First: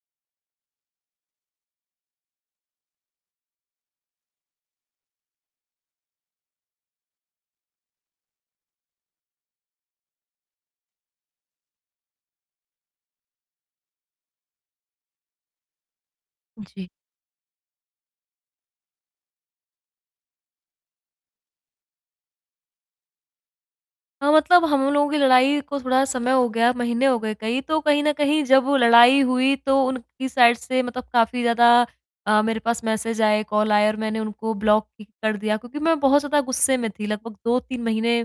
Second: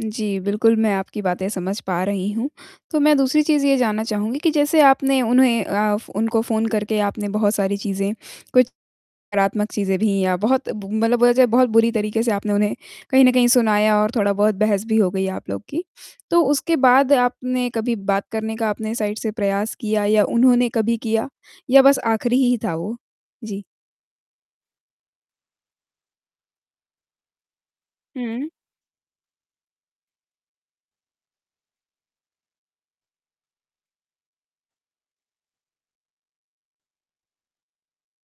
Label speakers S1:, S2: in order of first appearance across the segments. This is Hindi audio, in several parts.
S1: जी, बिल्कुल मैं आपकी बातें समझ पा रही हूँ, तो मैं दूसरी चीज़ ये जानना चाहूँगी कि जैसे आपने उन्हें अ, उनको फ़ोन करके आपने बहुत सारी चीजें कुछ नकारात्मक चीजें भी या बहुत मतलब बोला जाए बहुत बुरी तरीके से आपने उन्हें कहीं न कहीं सुनाया और थोड़ा बहुत बहस भी हो गई आप लोग की। तो उसके
S2: जी।
S1: बाद आपने कभी बात करने का आपने साइड से प्रयास किया या उन्होंने कभी किया? या बस आखिरी ही था वो? जी।
S2: हाँ, मतलब हम लोगों की लड़ाई को थोड़ा समय हो गया, महीने हो गए कई, तो कहीं न कहीं
S1: हुँ।
S2: जब वो लड़ाई हुई तो उनकी साइड से मतलब काफ़ी ज़्यादा अ, मेरे पास मैसेज आए, कॉल आए और मैंने उनको ब्लॉक कर दिया क्योंकि मैं बहुत ज़्यादा गुस्से में थी, लगभग 2-3 महीने,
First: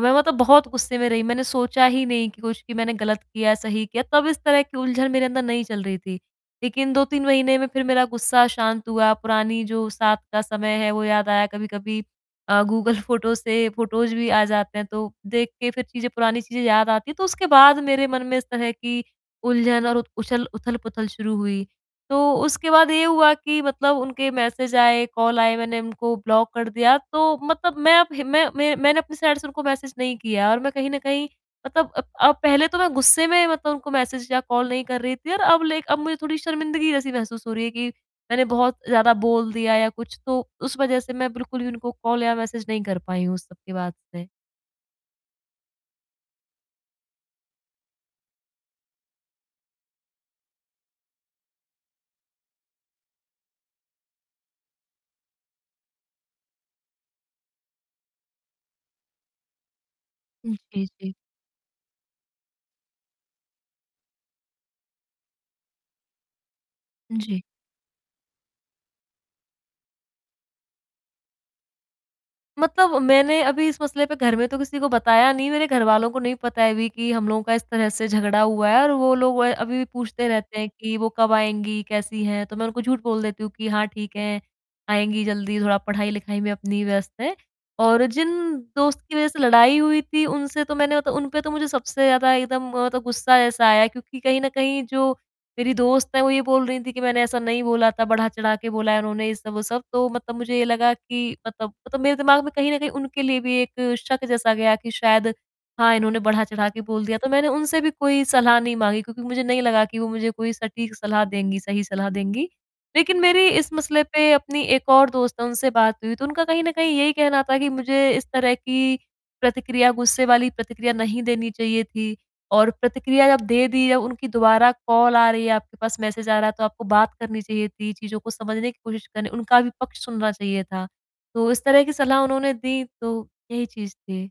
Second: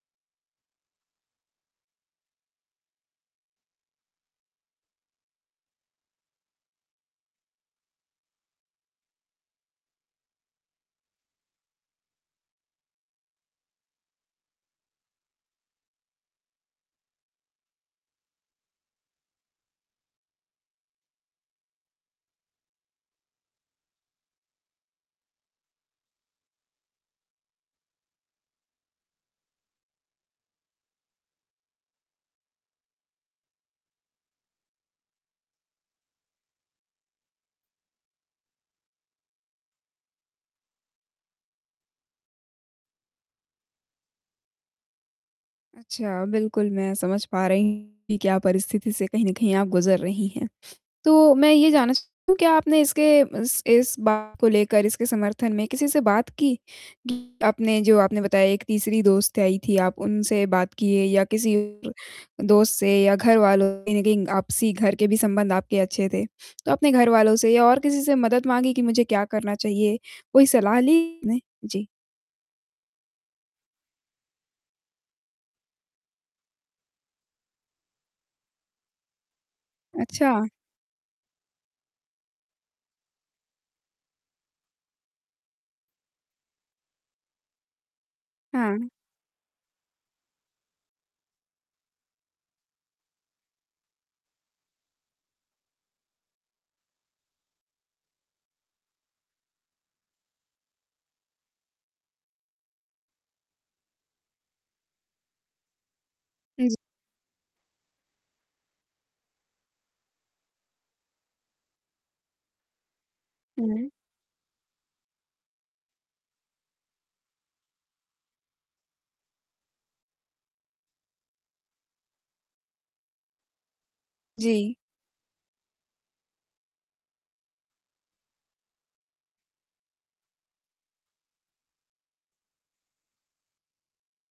S2: मैं बहुत गुस्से में रही। मैंने सोचा ही नहीं कि कुछ मैंने गलत किया, सही किया, तब इस तरह की उलझन मेरे अंदर नहीं चल रही थी। लेकिन 2-3 महीने में फिर मेरा गुस्सा शांत हुआ, पुरानी जो साथ का समय है, वो याद आया। कभी-कभी अ, गूगल फोटोज़ से फोटोज़ भी आ जाते हैं, तो देख के फिर पुरानी चीजें याद आती हैं, तो उसके बाद मेरे मन में इस तरह की उलझन और उ-उछल उथल-पुथल शुरू हुई। तो उसके बाद ये हुआ कि मतलब उनके मैसेज आए, कॉल आए। मैंने उनको ब्लॉक कर दिया, तो मतलब मैं अब हिम मैं मैं मैंने अपनी साइड से उनको मैसेज नहीं किया और मैं कहीं न कहीं मतलब अ, पहले तो मैं गुस्से में मतलब उनको मैसेज या कॉल नहीं कर रही थी और अब ले अब मुझे थोड़ी शर्मिंदगी जैसी महसूस हो रही है कि मैंने बहुत ज़्यादा बोल दिया या कुछ तो उस वजह से मैं बिल्कुल ही उनको कॉल या मैसेज नहीं कर पाई हूँ उस सब के बाद से।
S1: अच्छा, बिल्कुल मैं समझ पा रही हूँ कि क्या परिस्थिति से कहीं न कहीं आप गुज़र रही हैं। तो मैं ये जानना चाह क्या आपने इसके इस इस बात को लेकर इसके समर्थन में किसी से बात की? कि आपने जो आपने बताया एक तीसरी दोस्त आई थी, आप उनसे
S2: हुँ,
S1: बात
S2: जी,
S1: किए
S2: जी।
S1: या किसी दोस्त से? या घरवालों कहीं न कहीं आपसी घर के भी संबंध आपके अच्छे थे। तो अपने घरवालों
S2: जी।
S1: से या और किसी से मदद माँगी कि मुझे क्या करना चाहिए? कोई सलाह ली नहीं? जी।
S2: मतलब मैंने अभी इस मसले पे, घर में तो किसी को बताया नहीं। मेरे घरवालों को नहीं पता है अभी कि हम लोगों का इस तरह से झगड़ा हुआ है और वो लोग व अभी भी पूछते
S1: अच्छा।
S2: रहते हैं कि, "वो कब आएँगी? कैसी हैं?" तो मैं उनको झूठ बोल देती हूँ कि, "हाँ, ठीक हैं, आएँगी जल्दी। थोड़ा पढ़ाई-लिखाई में अपनी व्यस्त हैं" और जिन
S1: हाँ।
S2: दोस्त की वजह से लड़ाई हुई थी, उनसे तो मैंने त उन पे तो मुझे सबसे ज़्यादा एकदम मतलब गुस्सा ऐसा आया क्योंकि कहीं न कहीं जो मेरी दोस्त है, वो ये बोल रही थी कि, "मैंने ऐसा नहीं बोला था, बढ़ा-चढ़ा के बोला है, उन्होंने ये सब, वो सब," तो मतलब मुझे ये लगा कि मतलब, मतलब मेरे दिमाग में कहीं न कहीं उनके लिए भी एक शक जैसा गया कि शायद हाँ, इन्होंने बढ़ा-चढ़ा
S1: जी।
S2: के बोल दिया, तो मैंने उनसे भी कोई सलाह नहीं माँगी क्योंकि मुझे नहीं लगा कि वो मुझे कोई सटीक सलाह देंगी, सही सलाह देंगी। लेकिन मेरी इस
S1: हुँ।
S2: मसले पे अपनी एक और दोस्त है उनसे बात हुई तो उनका कहीं न कहीं यही कहना था कि मुझे इस तरह की प्रतिक्रिया, गुस्से वाली प्रतिक्रिया नहीं देनी चाहिए थी और प्रतिक्रिया जब दे दी या उनकी दोबारा
S1: जी।
S2: कॉल आ रही है, आपके पास मैसेज आ रहा है, तो आपको बात करनी चाहिए थी, चीज़ों को समझने की कोशिश करनी उनका भी पक्ष सुनना चाहिए था। तो इस तरह की सलाह उन्होंने दी, तो यही चीज़ थी।